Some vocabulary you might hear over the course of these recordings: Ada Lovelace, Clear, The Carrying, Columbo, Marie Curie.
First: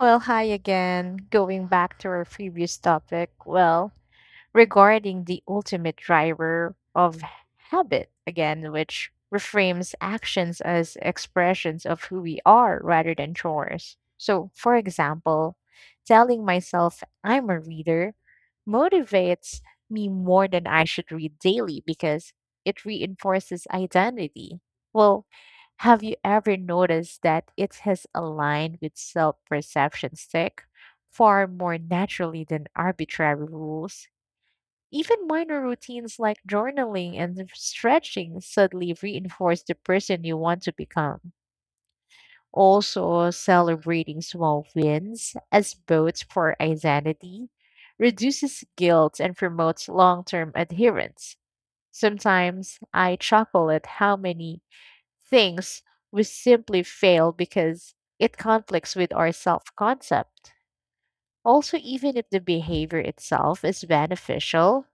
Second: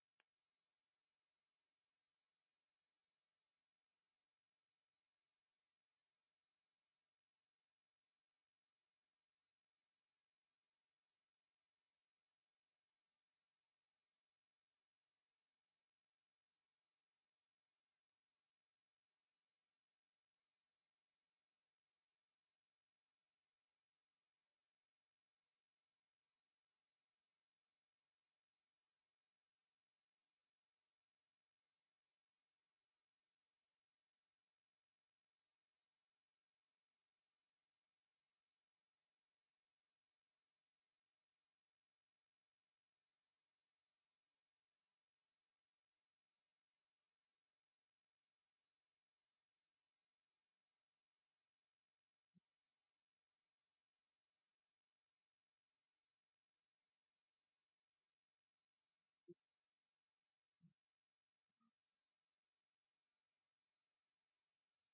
Well, hi again. Going back to our previous topic, well, regarding the ultimate driver of habit, again, which reframes actions as expressions of who we are rather than chores. So, for example, telling myself I'm a reader motivates me more than I should read daily because it reinforces identity. Well, have you ever noticed that it has aligned with self perception stick far more naturally than arbitrary rules? Even minor routines like journaling and stretching subtly reinforce the person you want to become. Also, celebrating small wins as votes for identity reduces guilt and promotes long term adherence. Sometimes I chuckle at how many things we simply fail because it conflicts with our self concept. Also, even if the behavior itself is beneficial,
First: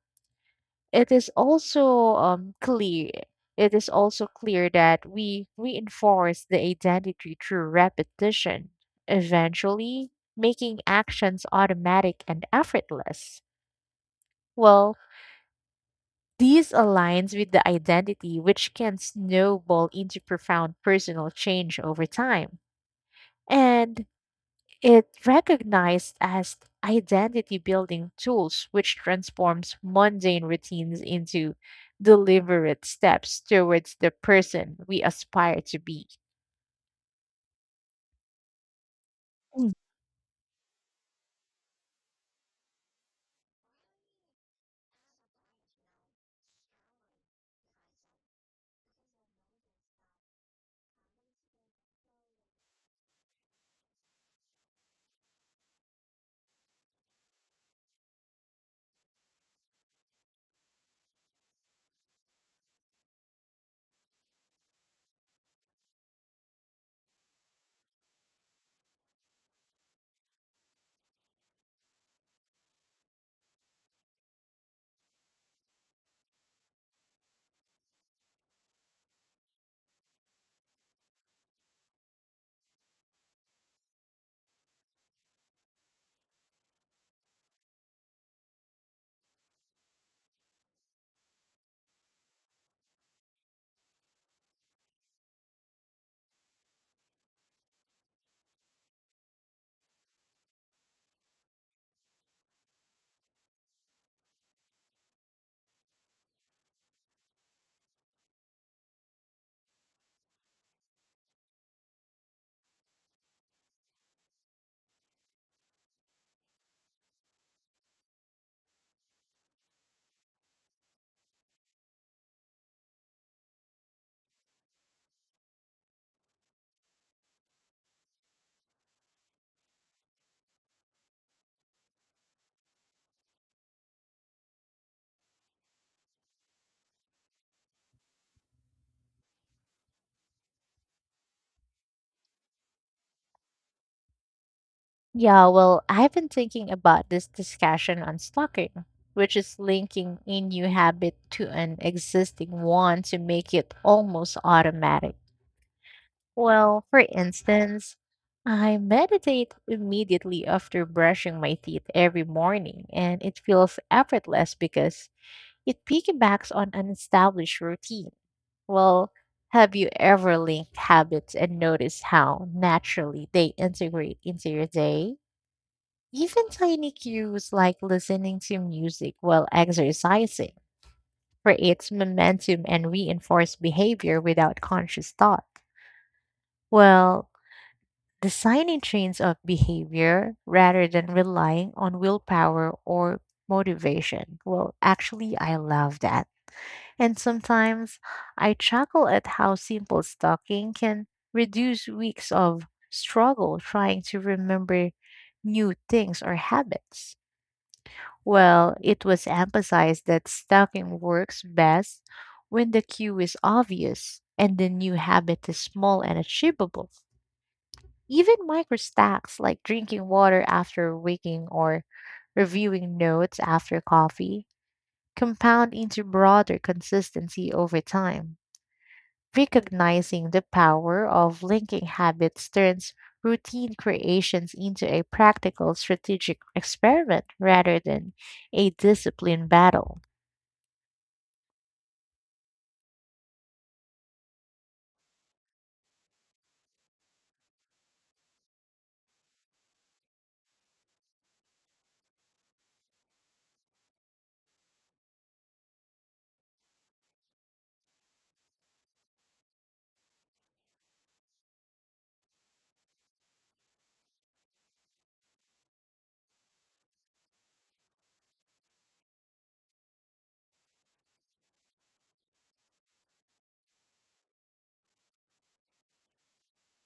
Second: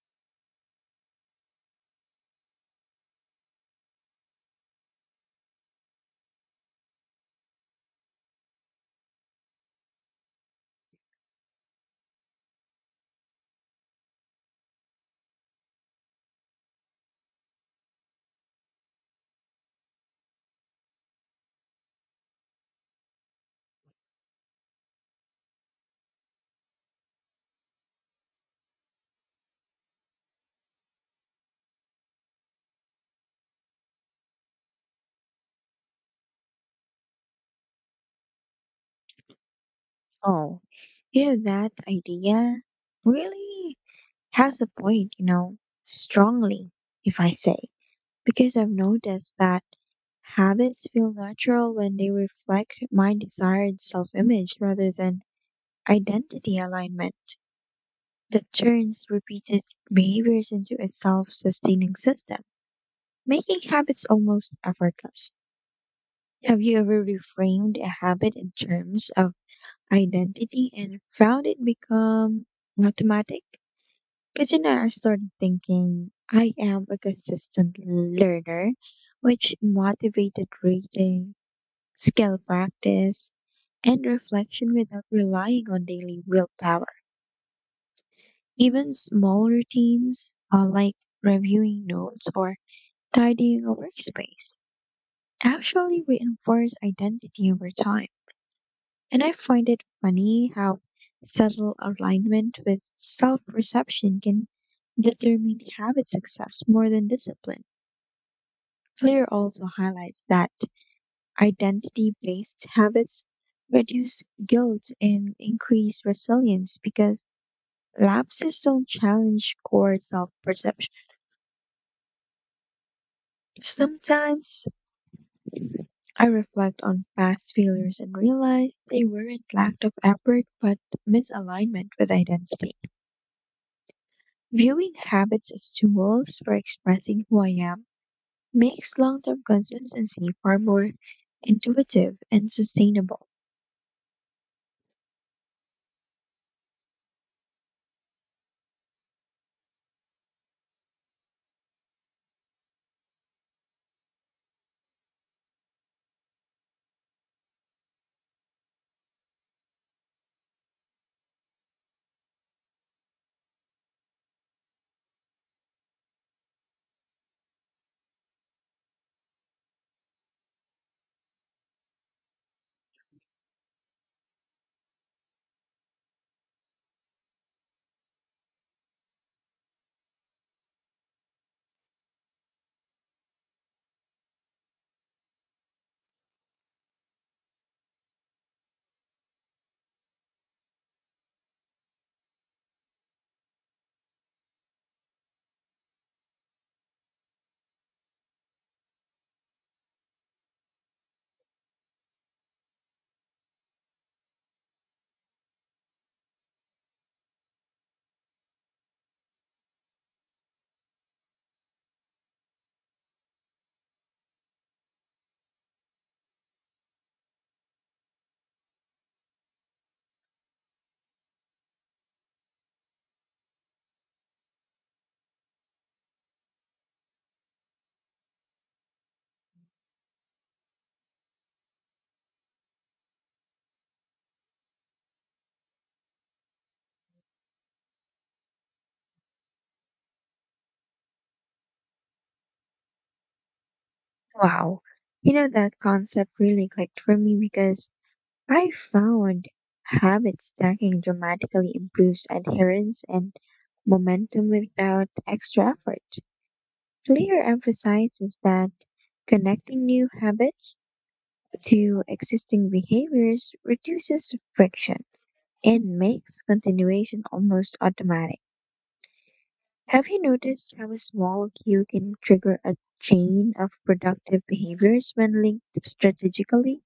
it is also um, clear it is also clear that we reinforce the identity through repetition, eventually making actions automatic and effortless. Well, these aligns with the identity, which can snowball into profound personal change over time. And it recognized as identity building tools, which transforms mundane routines into deliberate steps towards the person we aspire to be. Mm. Oh, you know, that idea really has a point, you know, strongly, if I say, because I've noticed that habits feel natural when they reflect my desired self image rather than identity alignment that turns repeated behaviors into a self sustaining system, making habits almost effortless. Have you ever reframed a habit in terms of identity and found it become automatic? Isn't I started thinking I am a consistent learner, which motivated reading, skill practice, and reflection without relying on daily willpower. Even small routines, like reviewing notes or tidying a workspace, actually reinforce identity over time. And I find it funny how subtle alignment with self perception can determine habit success more than discipline. Clear also highlights that identity based habits reduce guilt and increase resilience because lapses don't challenge core self perception. Sometimes I reflect on past failures and realize they weren't lack of effort but misalignment with identity. Viewing habits as tools for expressing who I am makes long term consistency far more intuitive and sustainable. Yeah, well, I've been thinking about this discussion on stalking, which is linking a new habit to an existing one to make it almost automatic. Well, for instance, I meditate immediately after brushing my teeth every morning, and it feels effortless because it piggybacks on an established routine. Well, have you ever linked habits and noticed how naturally they integrate into your day? Even tiny cues like listening to music while exercising creates momentum and reinforce behavior without conscious thought. Well, designing trains of behavior rather than relying on willpower or motivation. Well, actually, I love that. And sometimes I chuckle at how simple stalking can reduce weeks of struggle trying to remember new things or habits. Well, it was emphasized that stalking works best when the cue is obvious and the new habit is small and achievable. Even micro stacks like drinking water after waking or reviewing notes after coffee compound into broader consistency over time. Recognizing the power of linking habits turns routine creations into a practical strategic experiment rather than a discipline battle. Wow. You know, that concept really clicked for me because I found habit stacking dramatically improves adherence and momentum without extra effort. Clear emphasizes that connecting new habits to existing behaviors reduces friction and makes continuation almost automatic. Have you noticed how a small cue can trigger a chain of productive behaviors when linked strategically?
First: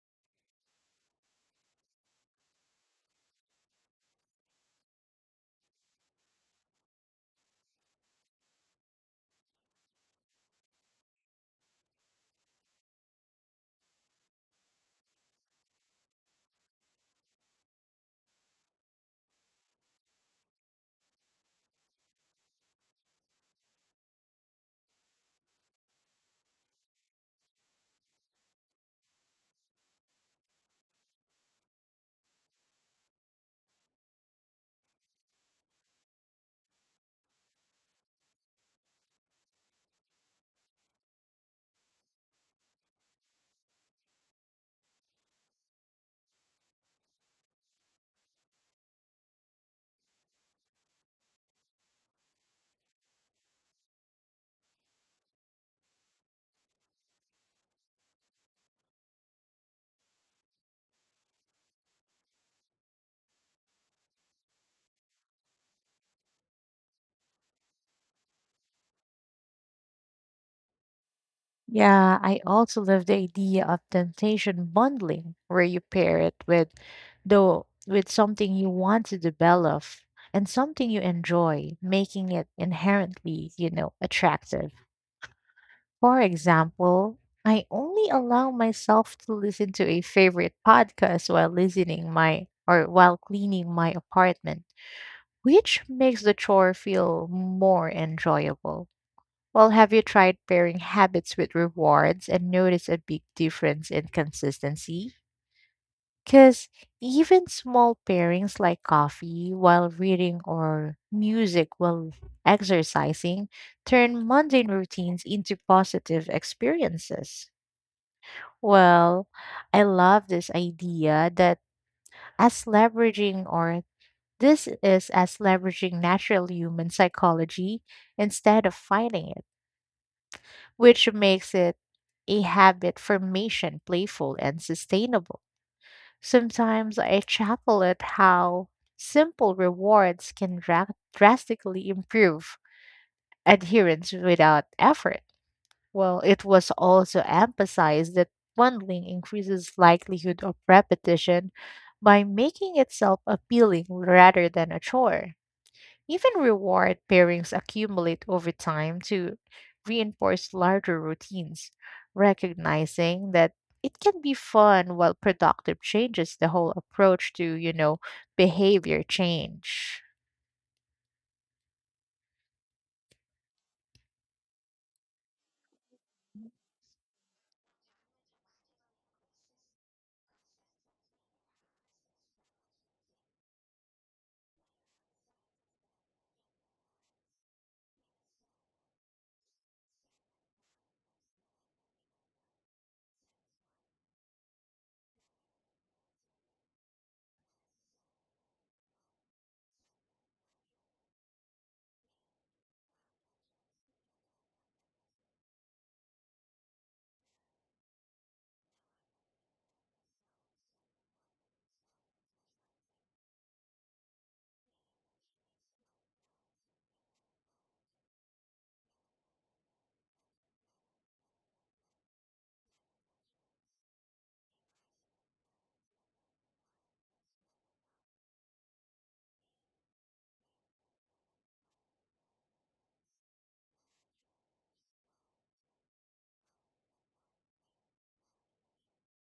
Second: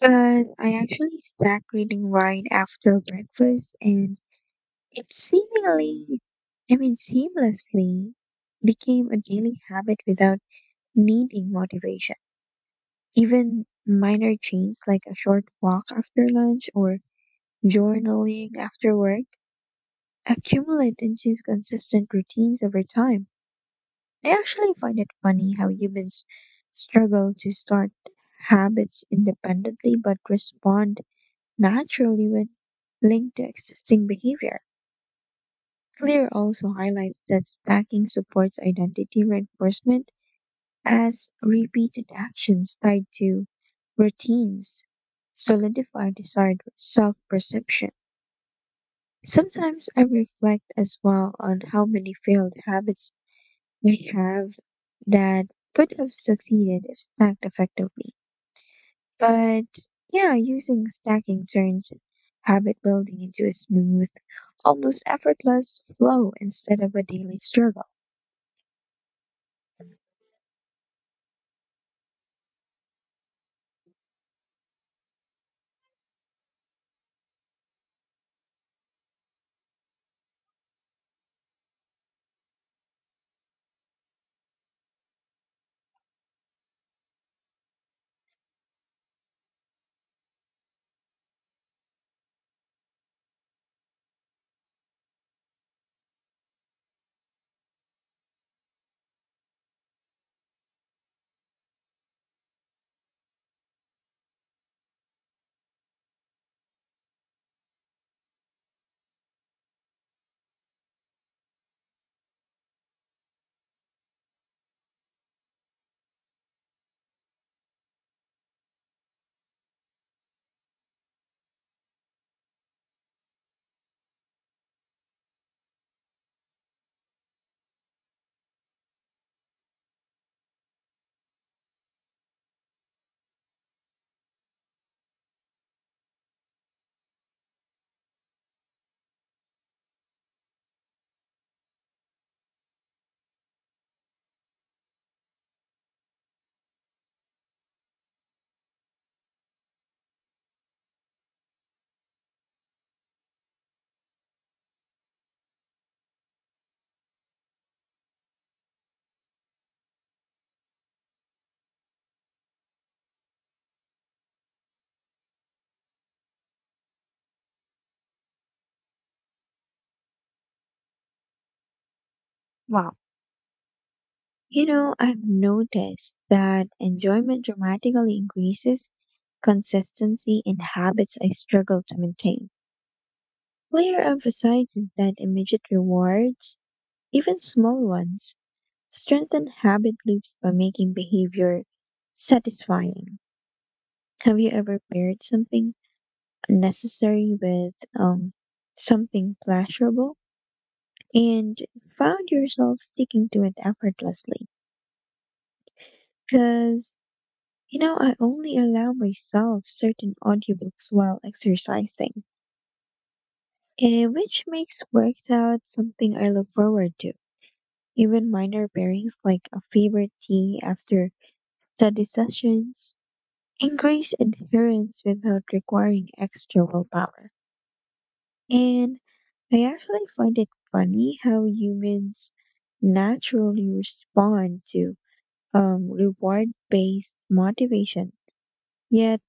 But I actually start reading right after breakfast, and it seemingly, I mean, seamlessly became a daily habit without needing motivation. Even minor changes like a short walk after lunch or journaling after work accumulate into consistent routines over time. I actually find it funny how humans struggle to start habits independently but respond naturally when linked to existing behavior. Clear also highlights that stacking supports identity reinforcement as repeated actions tied to routines solidify desired self perception. Sometimes I reflect as well on how many failed habits I have that could have succeeded if stacked effectively. But yeah, using stacking turns habit building into a smooth, almost effortless flow instead of a daily struggle. Yeah, I also love the idea of temptation bundling, where you pair it with the with something you want to develop and something you enjoy, making it inherently, you know, attractive. For example, I only allow myself to listen to a favorite podcast while cleaning my apartment, which makes the chore feel more enjoyable. Well, have you tried pairing habits with rewards and noticed a big difference in consistency? Because even small pairings like coffee while reading or music while exercising turn mundane routines into positive experiences. Well, I love this idea that as leveraging or this is as leveraging natural human psychology instead of fighting it, which makes it a habit formation playful and sustainable. Sometimes I chuckle at how simple rewards can drastically improve adherence without effort. Well, it was also emphasized that bundling increases likelihood of repetition by making itself appealing rather than a chore. Even reward pairings accumulate over time to reinforce larger routines, recognizing that it can be fun while productive changes the whole approach to, you know, behavior change. Wow. You know, I've noticed that enjoyment dramatically increases consistency in habits I struggle to maintain. Clear emphasizes that immediate rewards, even small ones, strengthen habit loops by making behavior satisfying. Have you ever paired something necessary with um, something pleasurable and found yourself sticking to it effortlessly? Because, you know, I only allow myself certain audiobooks while exercising, and which makes workouts something I look forward to. Even minor pairings like a favorite tea after study sessions increase adherence without requiring extra willpower. And I actually find it funny how humans naturally respond to reward based motivation, yet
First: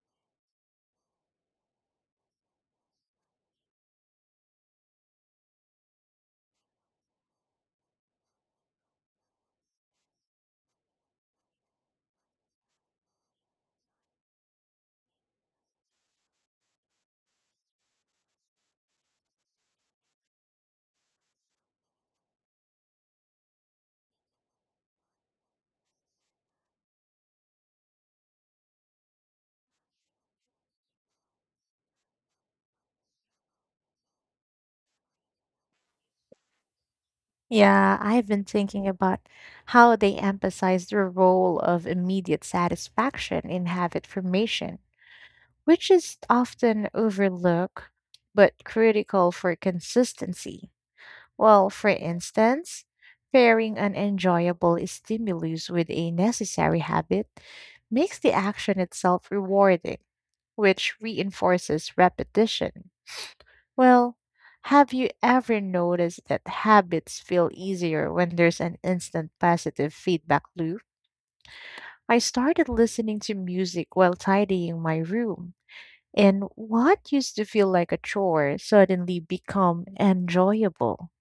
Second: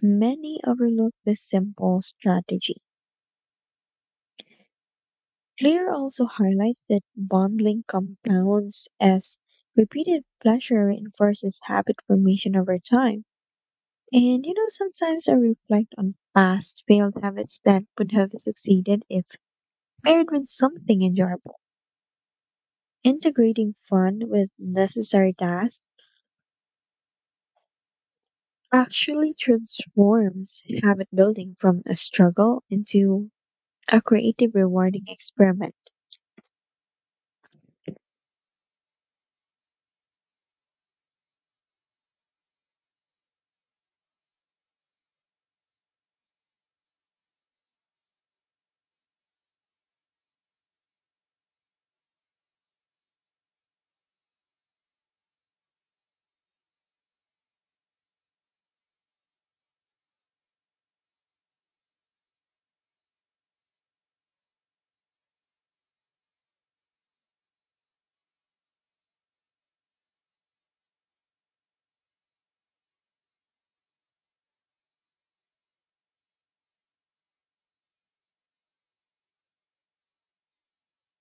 many overlook this simple strategy. Clear also highlights that bonding compounds as repeated pleasure reinforces habit formation over time. And you know, sometimes I reflect on past failed habits that could have succeeded if paired with something enjoyable. Integrating fun with necessary tasks actually transforms habit building from a struggle into a creative, rewarding experiment. Yeah, I've been thinking about how they emphasize the role of immediate satisfaction in habit formation, which is often overlooked but critical for consistency. Well, for instance, pairing an enjoyable stimulus with a necessary habit makes the action itself rewarding, which reinforces repetition. Well, have you ever noticed that habits feel easier when there's an instant positive feedback loop? I started listening to music while tidying my room, and what used to feel like a chore suddenly become enjoyable.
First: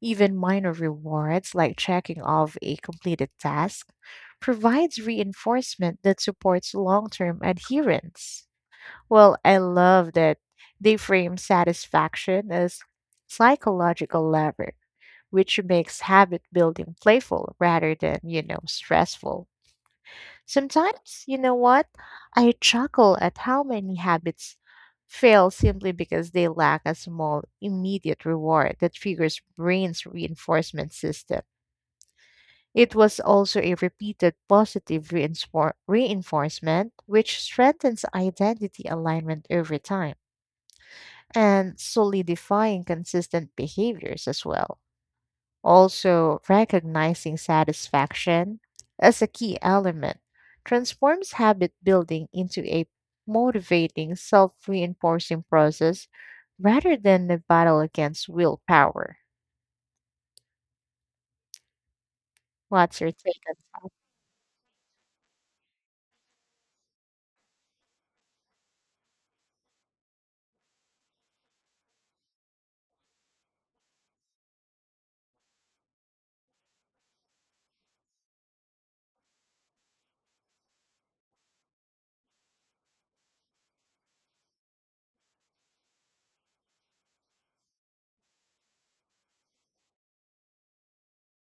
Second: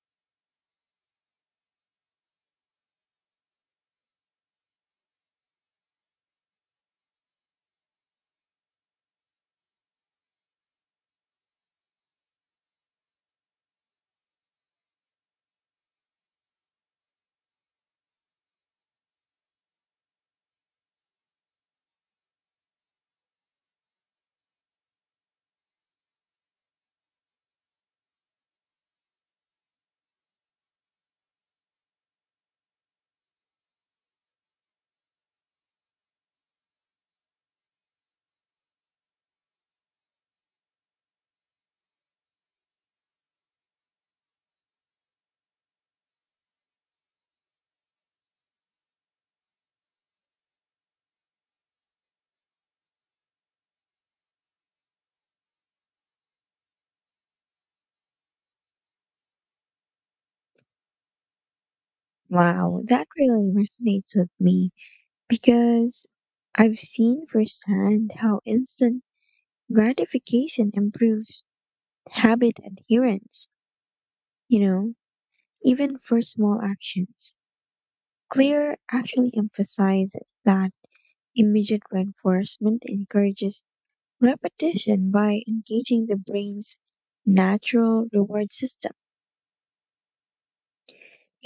Even minor rewards, like checking off a completed task, provides reinforcement that supports long term adherence. Well, I love that they frame satisfaction as psychological lever, which makes habit building playful rather than, you know, stressful. Sometimes, you know what? I chuckle at how many habits fail simply because they lack a small immediate reward that triggers brain's reinforcement system. It was also a repeated positive reinforcement, which strengthens identity alignment over time and solidifying consistent behaviors as well. Also, recognizing satisfaction as a key element transforms habit building into a motivating, self reinforcing process rather than a battle against willpower. Wow, What's that your take really on? resonates with me because I've seen firsthand how instant gratification improves habit adherence, you know, even for small actions. Clear actually emphasizes that immediate reinforcement encourages repetition by engaging the brain's natural reward system.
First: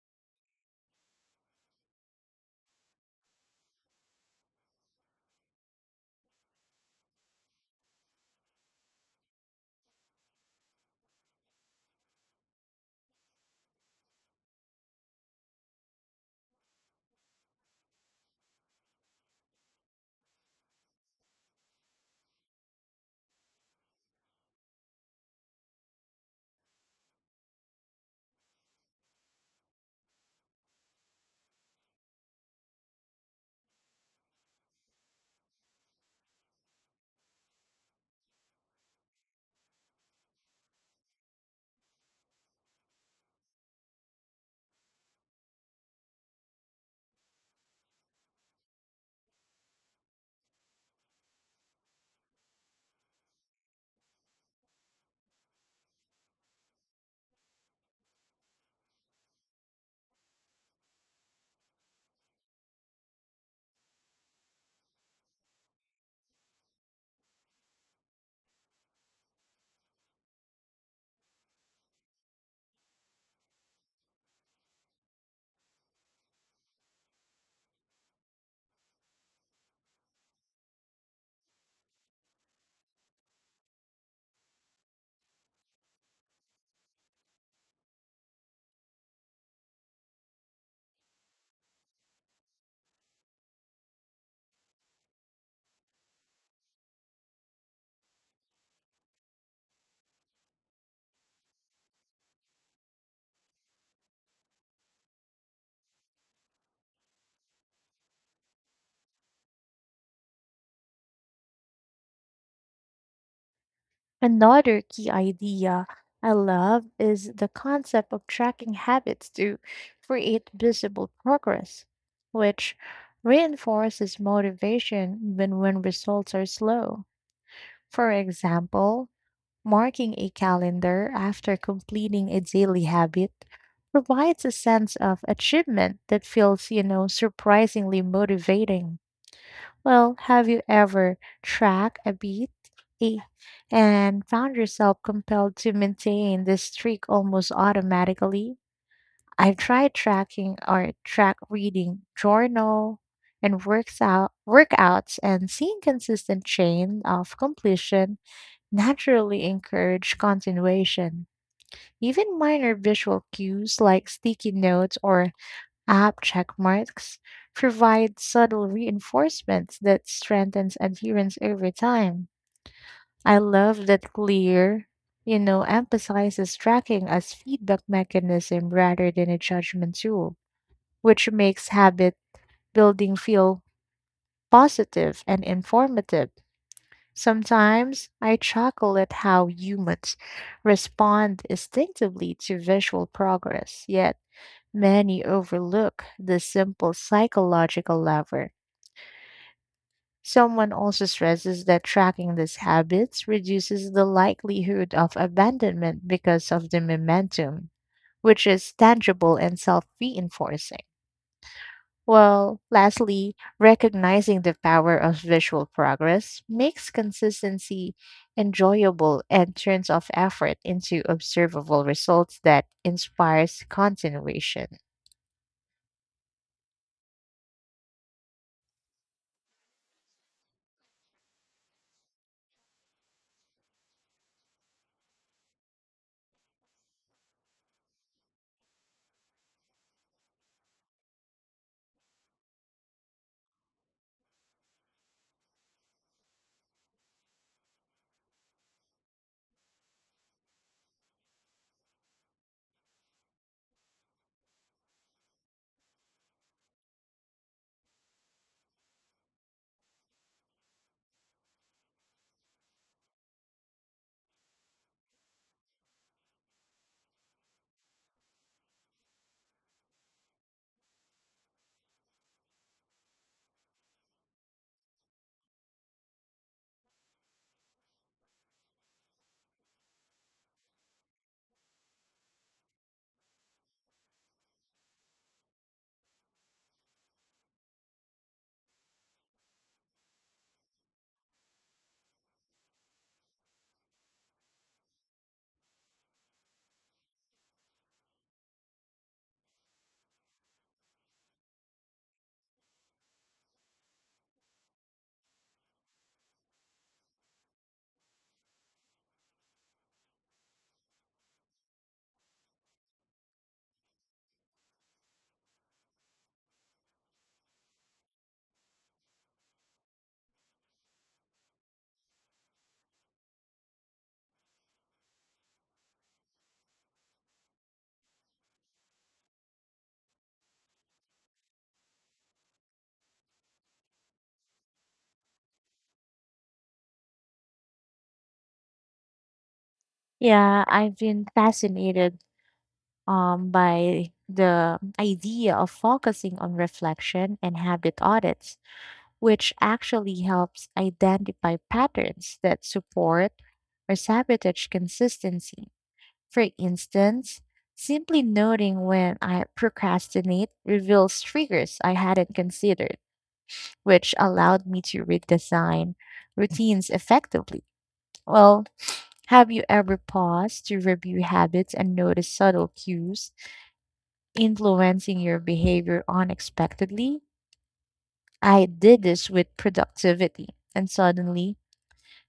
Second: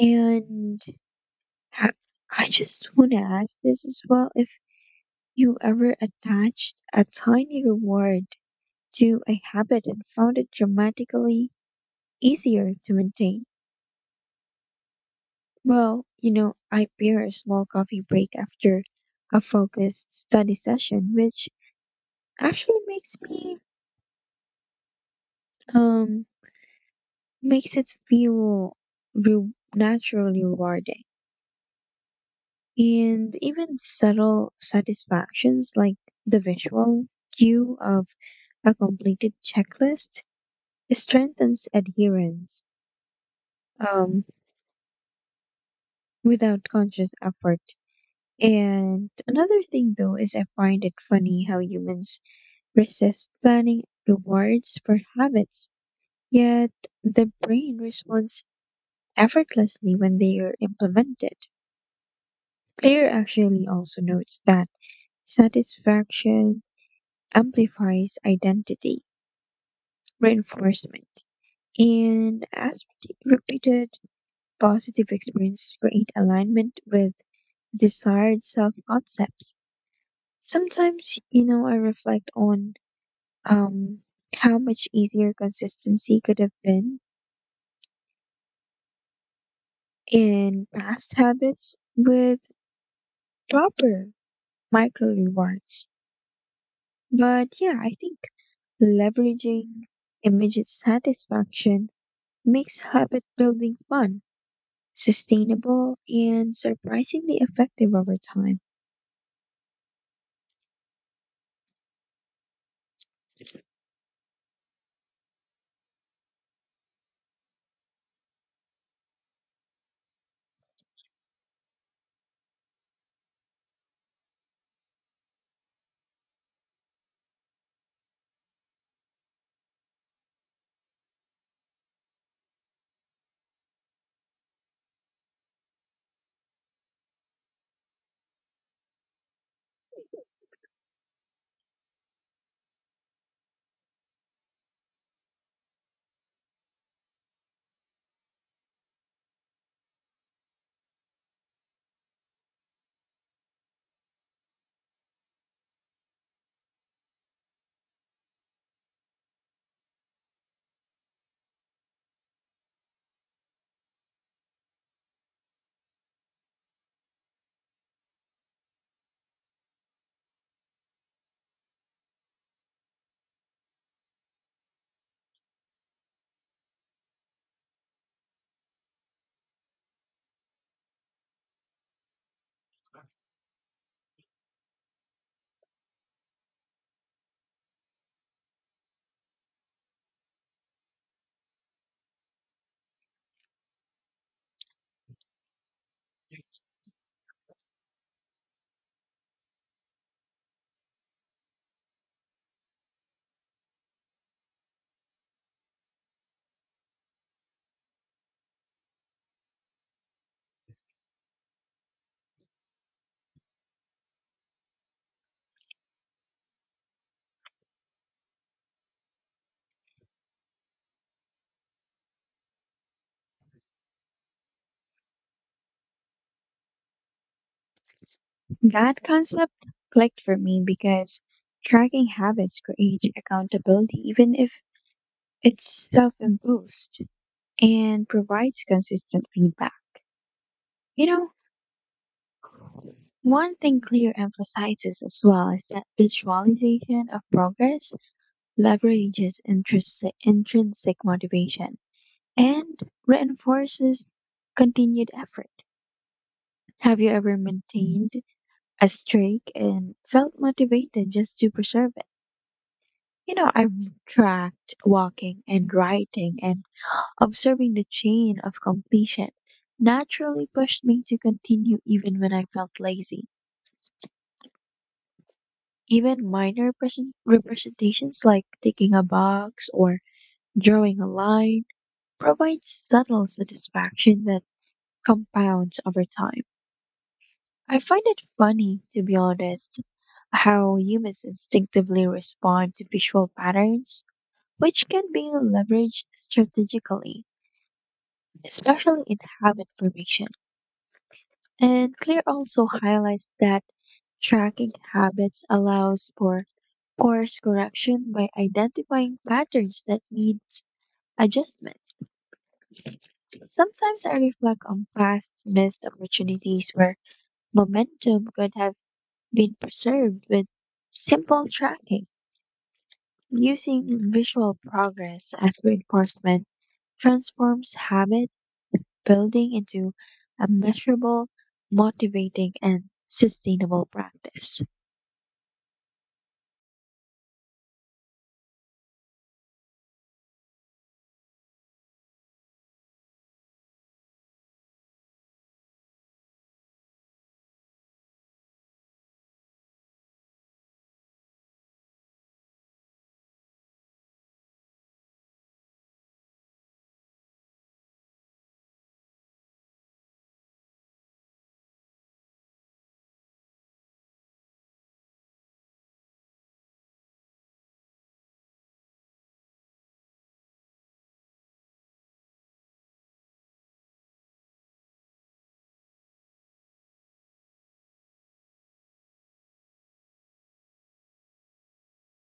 And I I just want to ask this as well if you ever attached a tiny reward to a habit and found it dramatically easier to maintain. Well, you know, I pair a small coffee break after a focused study session, which actually makes me, um, makes it feel naturally rewarding. And even subtle satisfactions like the visual cue of a completed checklist strengthens adherence um, without conscious effort. And another thing, though, is I find it funny how humans resist planning rewards for habits, yet the brain responds effortlessly when they are implemented. Claire actually also notes that satisfaction amplifies identity reinforcement. And as repeated positive experiences create alignment with desired self concepts. Sometimes, you know, I reflect on um, how much easier consistency could have been in past habits with proper micro rewards. But yeah, I think leveraging immediate satisfaction makes habit building fun, sustainable, and surprisingly effective over time. Another key idea I love is the concept of tracking habits to create visible progress, which reinforces motivation even when results are slow. For example, marking a calendar after completing a daily habit provides a sense of achievement that feels, you know, surprisingly motivating. Well, have you ever tracked a beat, eh, and found yourself compelled to maintain this streak almost automatically? I've tried track reading journal and works out workouts, and seeing consistent chain of completion naturally encourage continuation. Even minor visual cues like sticky notes or app check marks provide subtle reinforcements that strengthens adherence over time. I love that clear, you know, emphasizes tracking as feedback mechanism rather than a judgment tool, which makes habit building feel positive and informative. Sometimes I chuckle at how humans respond instinctively to visual progress, yet many overlook this simple psychological lever. Someone also stresses that tracking these habits reduces the likelihood of abandonment because of the momentum, which is tangible and self reinforcing. Well, lastly, recognizing the power of visual progress makes consistency enjoyable and turns off effort into observable results that inspires continuation. That concept clicked for me because tracking habits creates accountability, even if it's self imposed, and provides consistent feedback. You know, one thing Clear emphasizes as well is that visualization of progress leverages intrinsic motivation and reinforces continued effort. Have you ever maintained a streak and felt motivated just to preserve it? You know, I tracked walking and writing and observing the chain of completion naturally pushed me to continue even when I felt lazy. Even minor representations like ticking a box or drawing a line provide subtle satisfaction that compounds over time. I find it funny, to be honest, how humans instinctively respond to visual patterns which can be leveraged strategically, especially in habit formation. And Clear also highlights that tracking habits allows for course correction by identifying patterns that needs adjustment. Sometimes I reflect on past missed opportunities where momentum could have been preserved with simple tracking. Using visual progress as reinforcement transforms habits building into a measurable, motivating, and sustainable practice. Yeah, I've been fascinated, by the idea of focusing on reflection and habit audits, which actually helps identify patterns that support or sabotage consistency. For instance, simply noting when I procrastinate reveals triggers I hadn't considered, which allowed me to redesign routines effectively. Well, have you ever paused to review habits and notice subtle cues influencing your behavior unexpectedly? I did this with productivity, and suddenly,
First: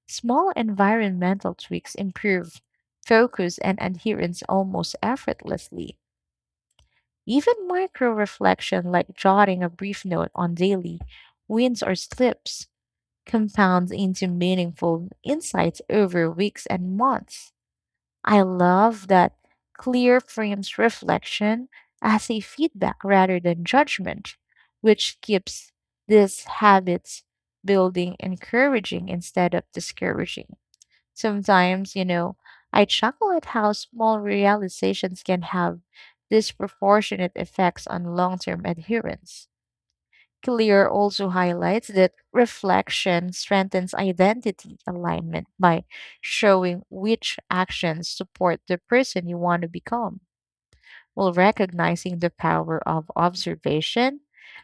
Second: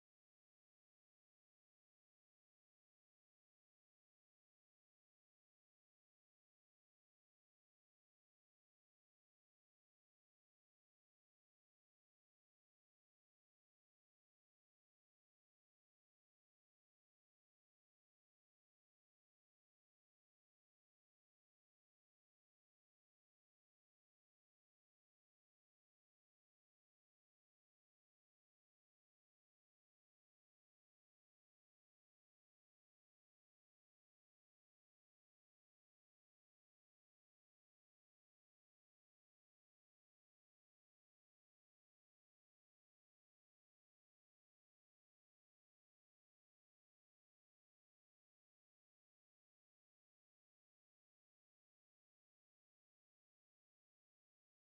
small environmental tweaks improved focus and adherence almost effortlessly. Even micro reflection, like jotting a brief note on daily wins or slips, compounds into meaningful insights over weeks and months. I love that clear frames reflection as a feedback rather than judgment, which keeps these habits building encouraging instead of discouraging. Sometimes, you know, I chuckle at how small realizations can have disproportionate effects on long term adherence. Clear also highlights that reflection strengthens identity alignment by showing which actions support the person you want to become, while recognizing the power of observation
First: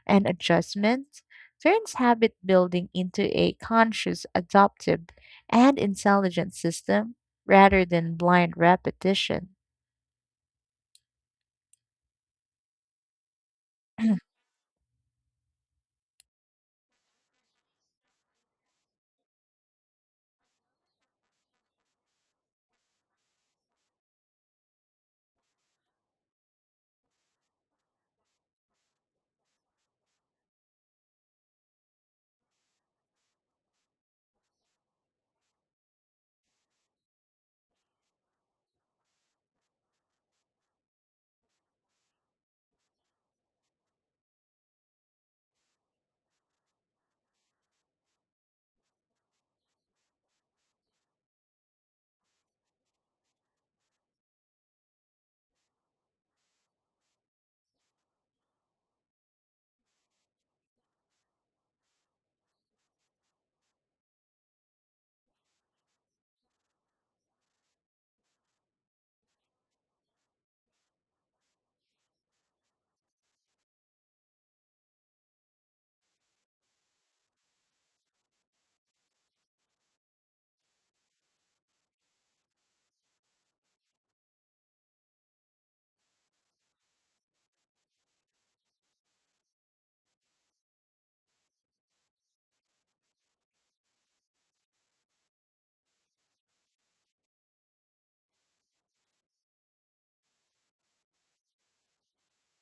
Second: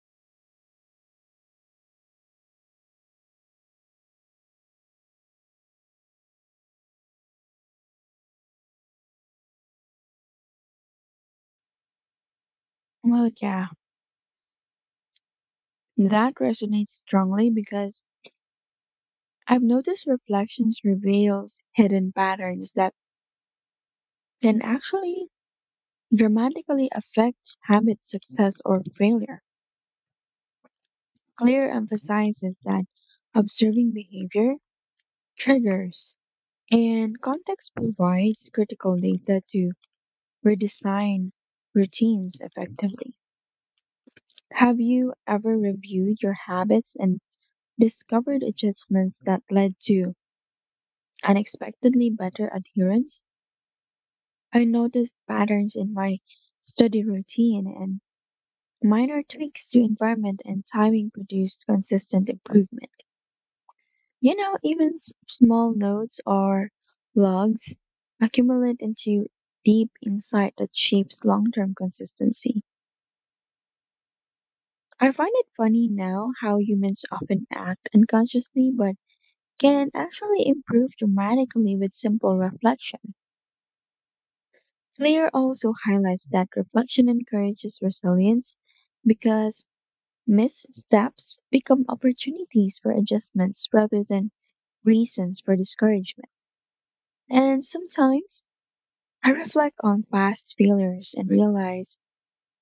and adjustment turns habit building into a conscious, adaptive, and intelligent system rather than blind repetition. Well, yeah, that resonates strongly because I've noticed reflections reveals hidden patterns that can actually dramatically affect habit success or failure. Clear emphasizes that observing behavior triggers and context provides critical data to redesign routines effectively. Have you ever reviewed your habits and discovered adjustments that led to unexpectedly better adherence? I noticed patterns in my study routine and minor tweaks to environment and timing produced consistent improvement. You know, even small notes or logs accumulate into deep insight that shapes long term consistency. I find it funny now how humans often act unconsciously, but can actually improve dramatically with simple reflection. Clear also highlights that reflection encourages resilience because missteps become opportunities for adjustments rather than reasons for discouragement. And sometimes I reflect on past failures and realize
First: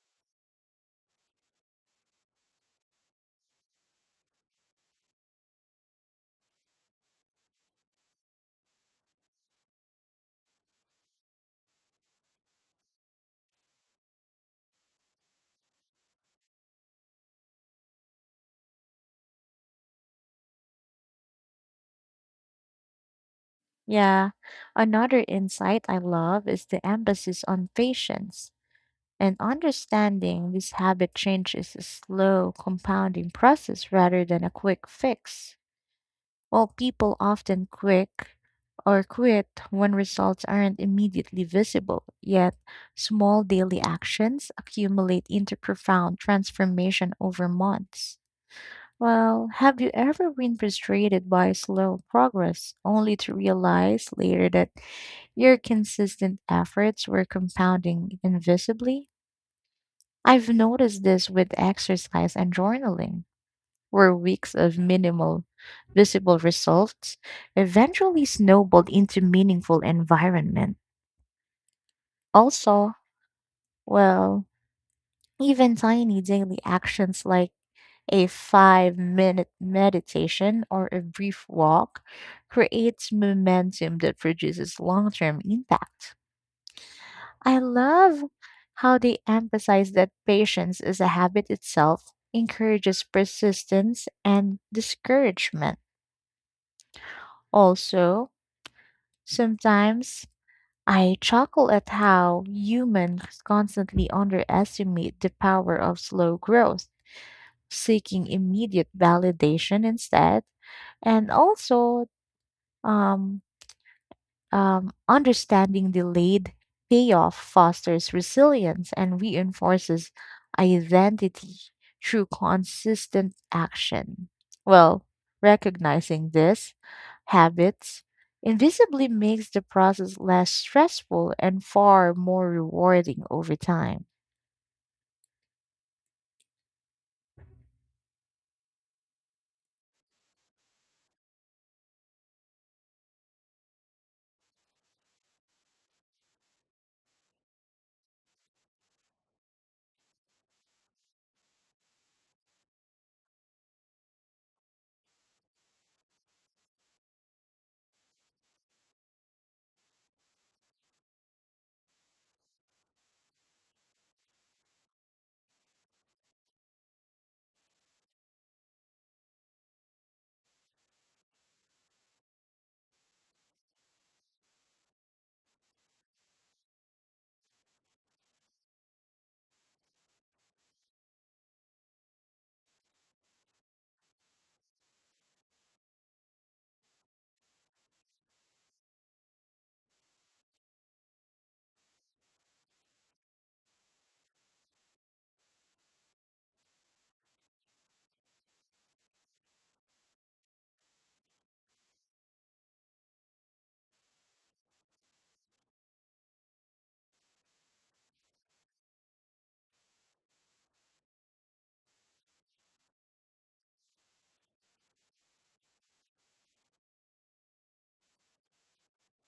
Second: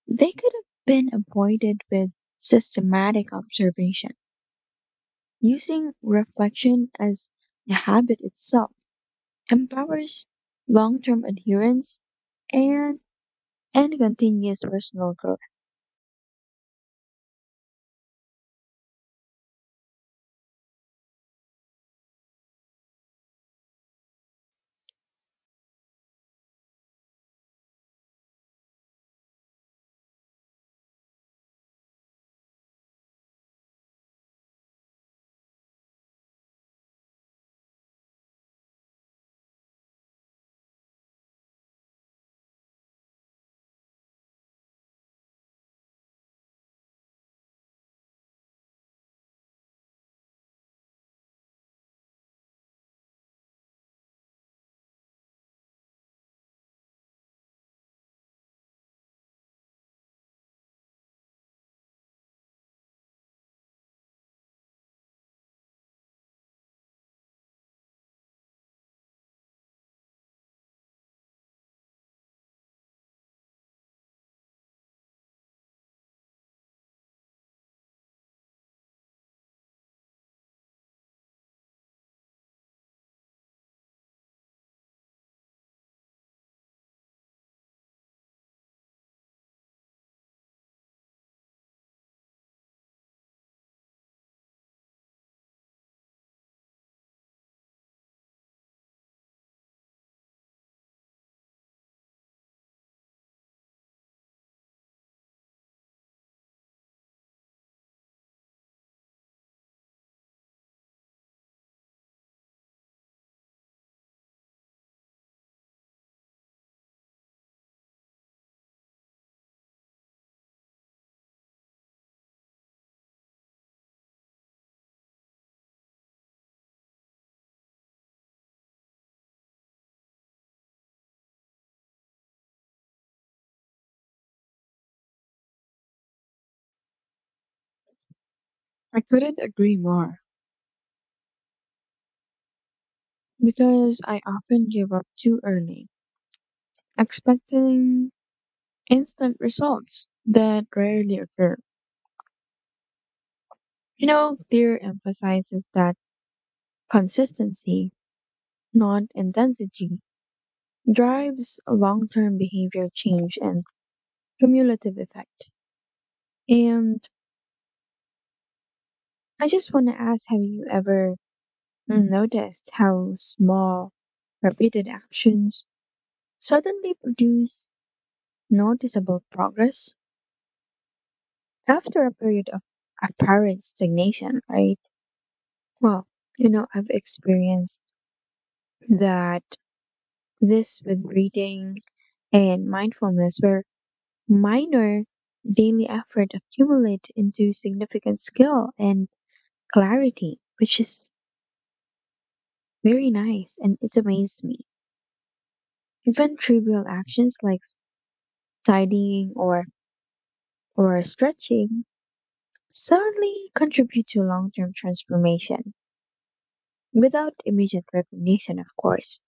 they could have been avoided with systematic observation. Using reflection as a habit itself empowers long term adherence and and continuous personal growth. Yeah, another insight I love is the emphasis on patience and understanding this habit change is a slow compounding process rather than a quick fix. While people often quick or quit when results aren't immediately visible. Yet, small daily actions accumulate into profound transformation over months. Well, have you ever been frustrated by slow progress only to realize later that your consistent efforts were compounding invisibly? I've noticed this with exercise and journaling, where weeks of minimal visible results eventually snowballed into meaningful environments. Also, well, even tiny daily actions like a 5-minute meditation or a brief walk creates momentum that produces long term impact. I love how they emphasize that patience is a habit itself, encourages persistence and discouragement. Also, sometimes I chuckle at how humans constantly underestimate the power of slow growth seeking immediate validation instead, and also um, understanding delayed payoff fosters resilience and reinforces identity through consistent action. Well, recognizing this habits invisibly makes the process less stressful and far more rewarding over time. I couldn't agree more because I often give up too early, expecting instant results that rarely occur. You know, Clear emphasizes that consistency, not intensity, drives long-term behavior change and cumulative effect. And I just want to ask, have you ever noticed how small, repeated actions suddenly produce noticeable progress after a period of apparent stagnation, right? Well, you know, I've experienced that this with breathing and mindfulness, where minor daily effort accumulate into significant skill and clarity, which is very nice and it amazed me. Even trivial actions like tidying or stretching suddenly contribute to long-term transformation without immediate recognition, of course.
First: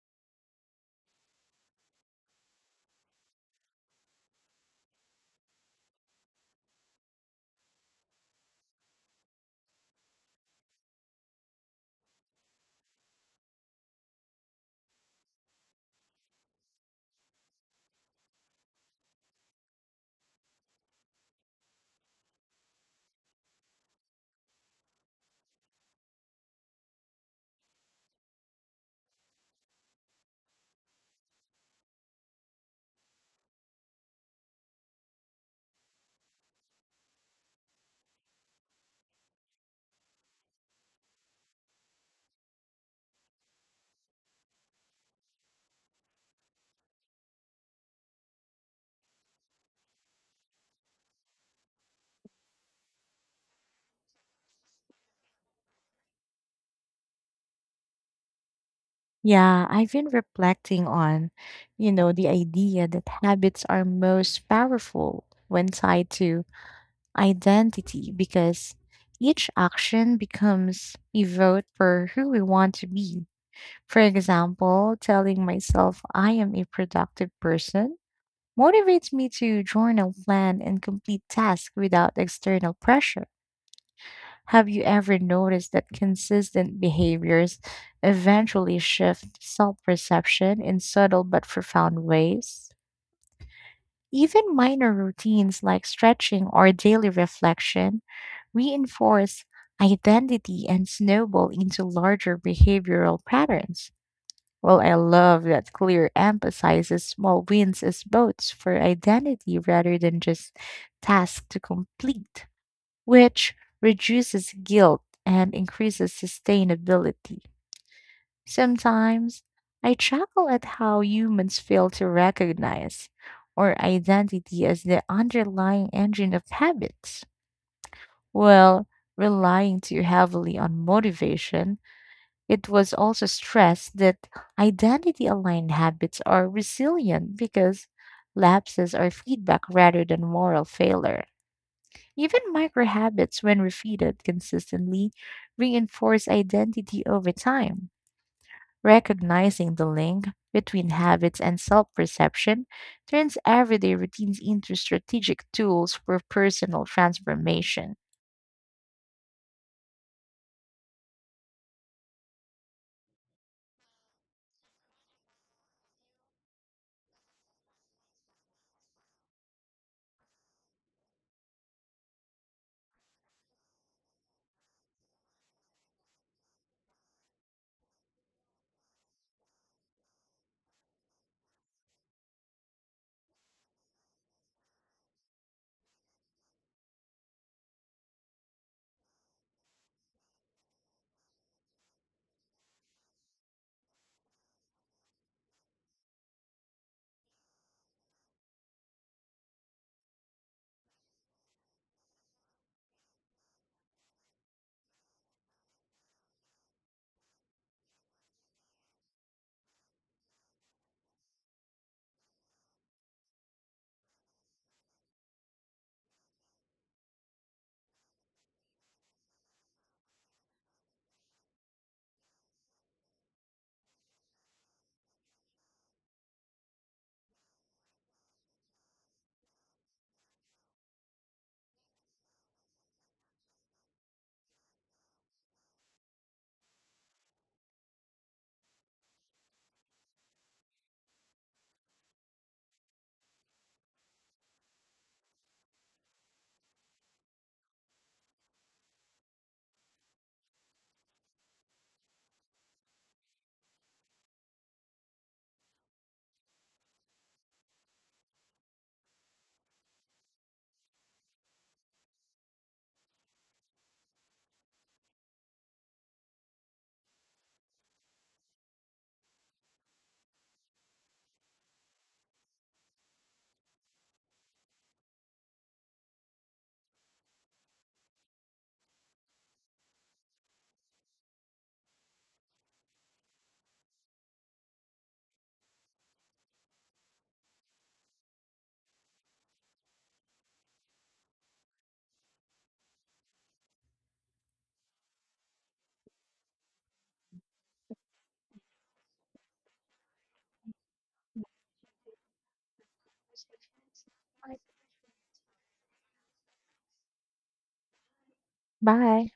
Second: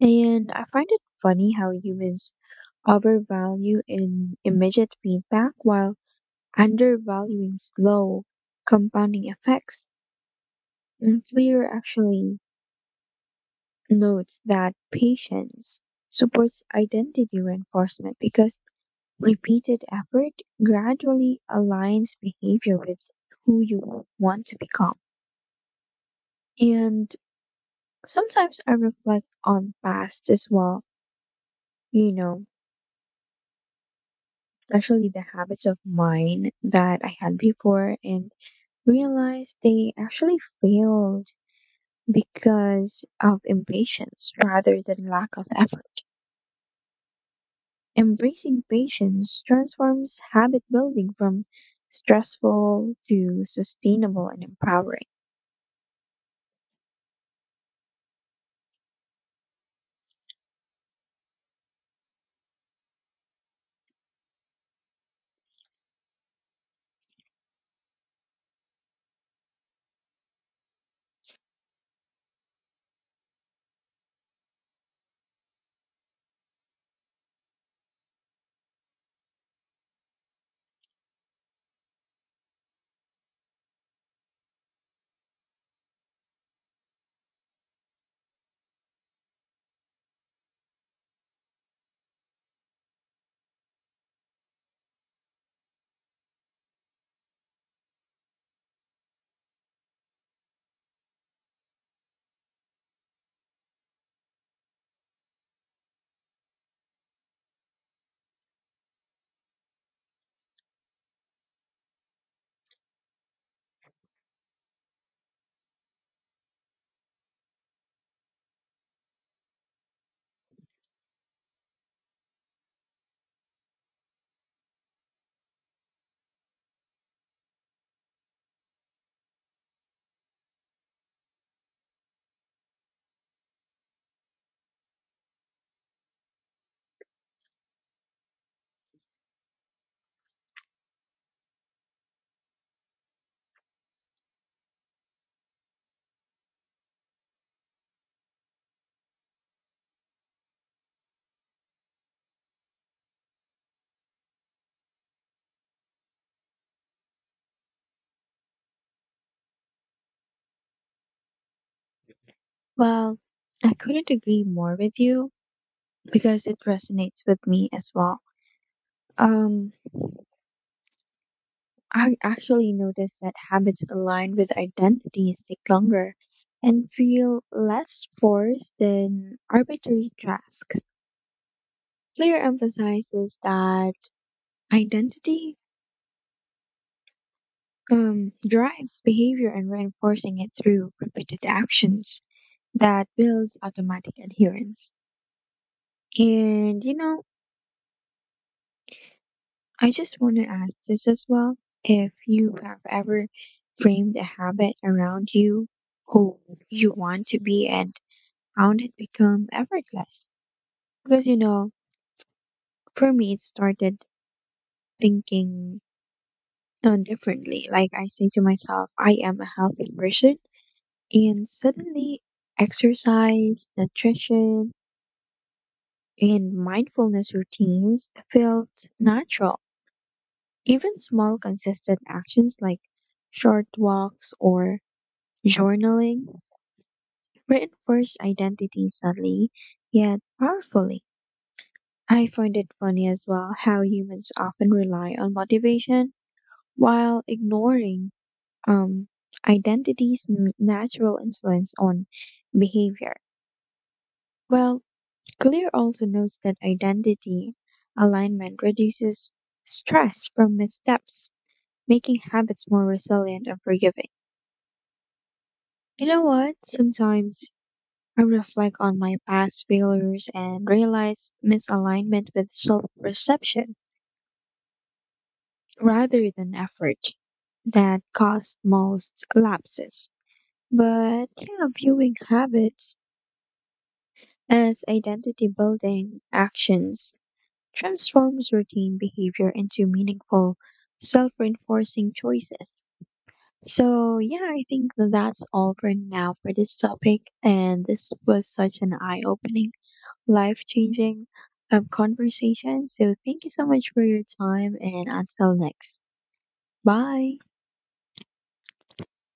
And I find it funny how humans overvalue in immediate feedback while undervaluing slow compounding effects. And Fleer actually notes that patience supports identity reinforcement because repeated effort gradually aligns behavior with who you want to become. And sometimes I reflect on past as well, you know, actually the habits of mine that I had before and realized they actually failed because of impatience rather than lack of effort. Embracing patience transforms habit building from stressful to sustainable and empowering. Yeah, I've been reflecting on, you know, the idea that habits are most powerful when tied to identity because each action becomes a vote for who we want to be. For example, telling myself I am a productive person motivates me to journal, plan, and complete tasks without external pressure. Have you ever noticed that consistent behaviors eventually shift self perception in subtle but profound ways? Even minor routines like stretching or daily reflection reinforce identity and snowball into larger behavioral patterns. Well, I love that Clear emphasizes small wins as votes for identity rather than just tasks to complete, which reduces guilt and increases sustainability. Sometimes I chuckle at how humans fail to recognize our identity as the underlying engine of habits. While relying too heavily on motivation, it was also stressed that identity aligned habits are resilient because lapses are feedback rather than moral failure. Even micro habits, when repeated consistently, reinforce identity over time. Recognizing the link between habits and self perception turns everyday routines into strategic tools for personal transformation. Well, I couldn't agree more with you because it resonates with me as well. Um, I actually noticed that habits aligned with identities take longer and feel less forced than arbitrary tasks. Clear emphasizes that identity drives behavior and reinforcing it through repeated actions that builds automatic adherence. And you know, I just want to ask this as well if you have ever framed a habit around you who you want to be and found it become effortless. Because you know, for me, it started thinking differently. Like I say to myself, I am a healthy person, and suddenly exercise, nutrition, and mindfulness routines felt natural. Even small, consistent actions like short walks or journaling reinforced identity subtly yet powerfully. I find it funny as well how humans often rely on motivation while ignoring um, identity's natural influence on behavior. Well, Clear also notes that identity alignment reduces stress from missteps, making habits more resilient and forgiving. You know what? Sometimes I reflect on my past failures and realize misalignment with self perception rather than effort that cause most lapses. But yeah, viewing habits as identity building actions transforms routine behavior into meaningful, self reinforcing choices. So, yeah, I think that's all for now for this topic. And this was such an eye opening, life changing conversation. So, thank you so much for your time, and until next. Bye. Bye.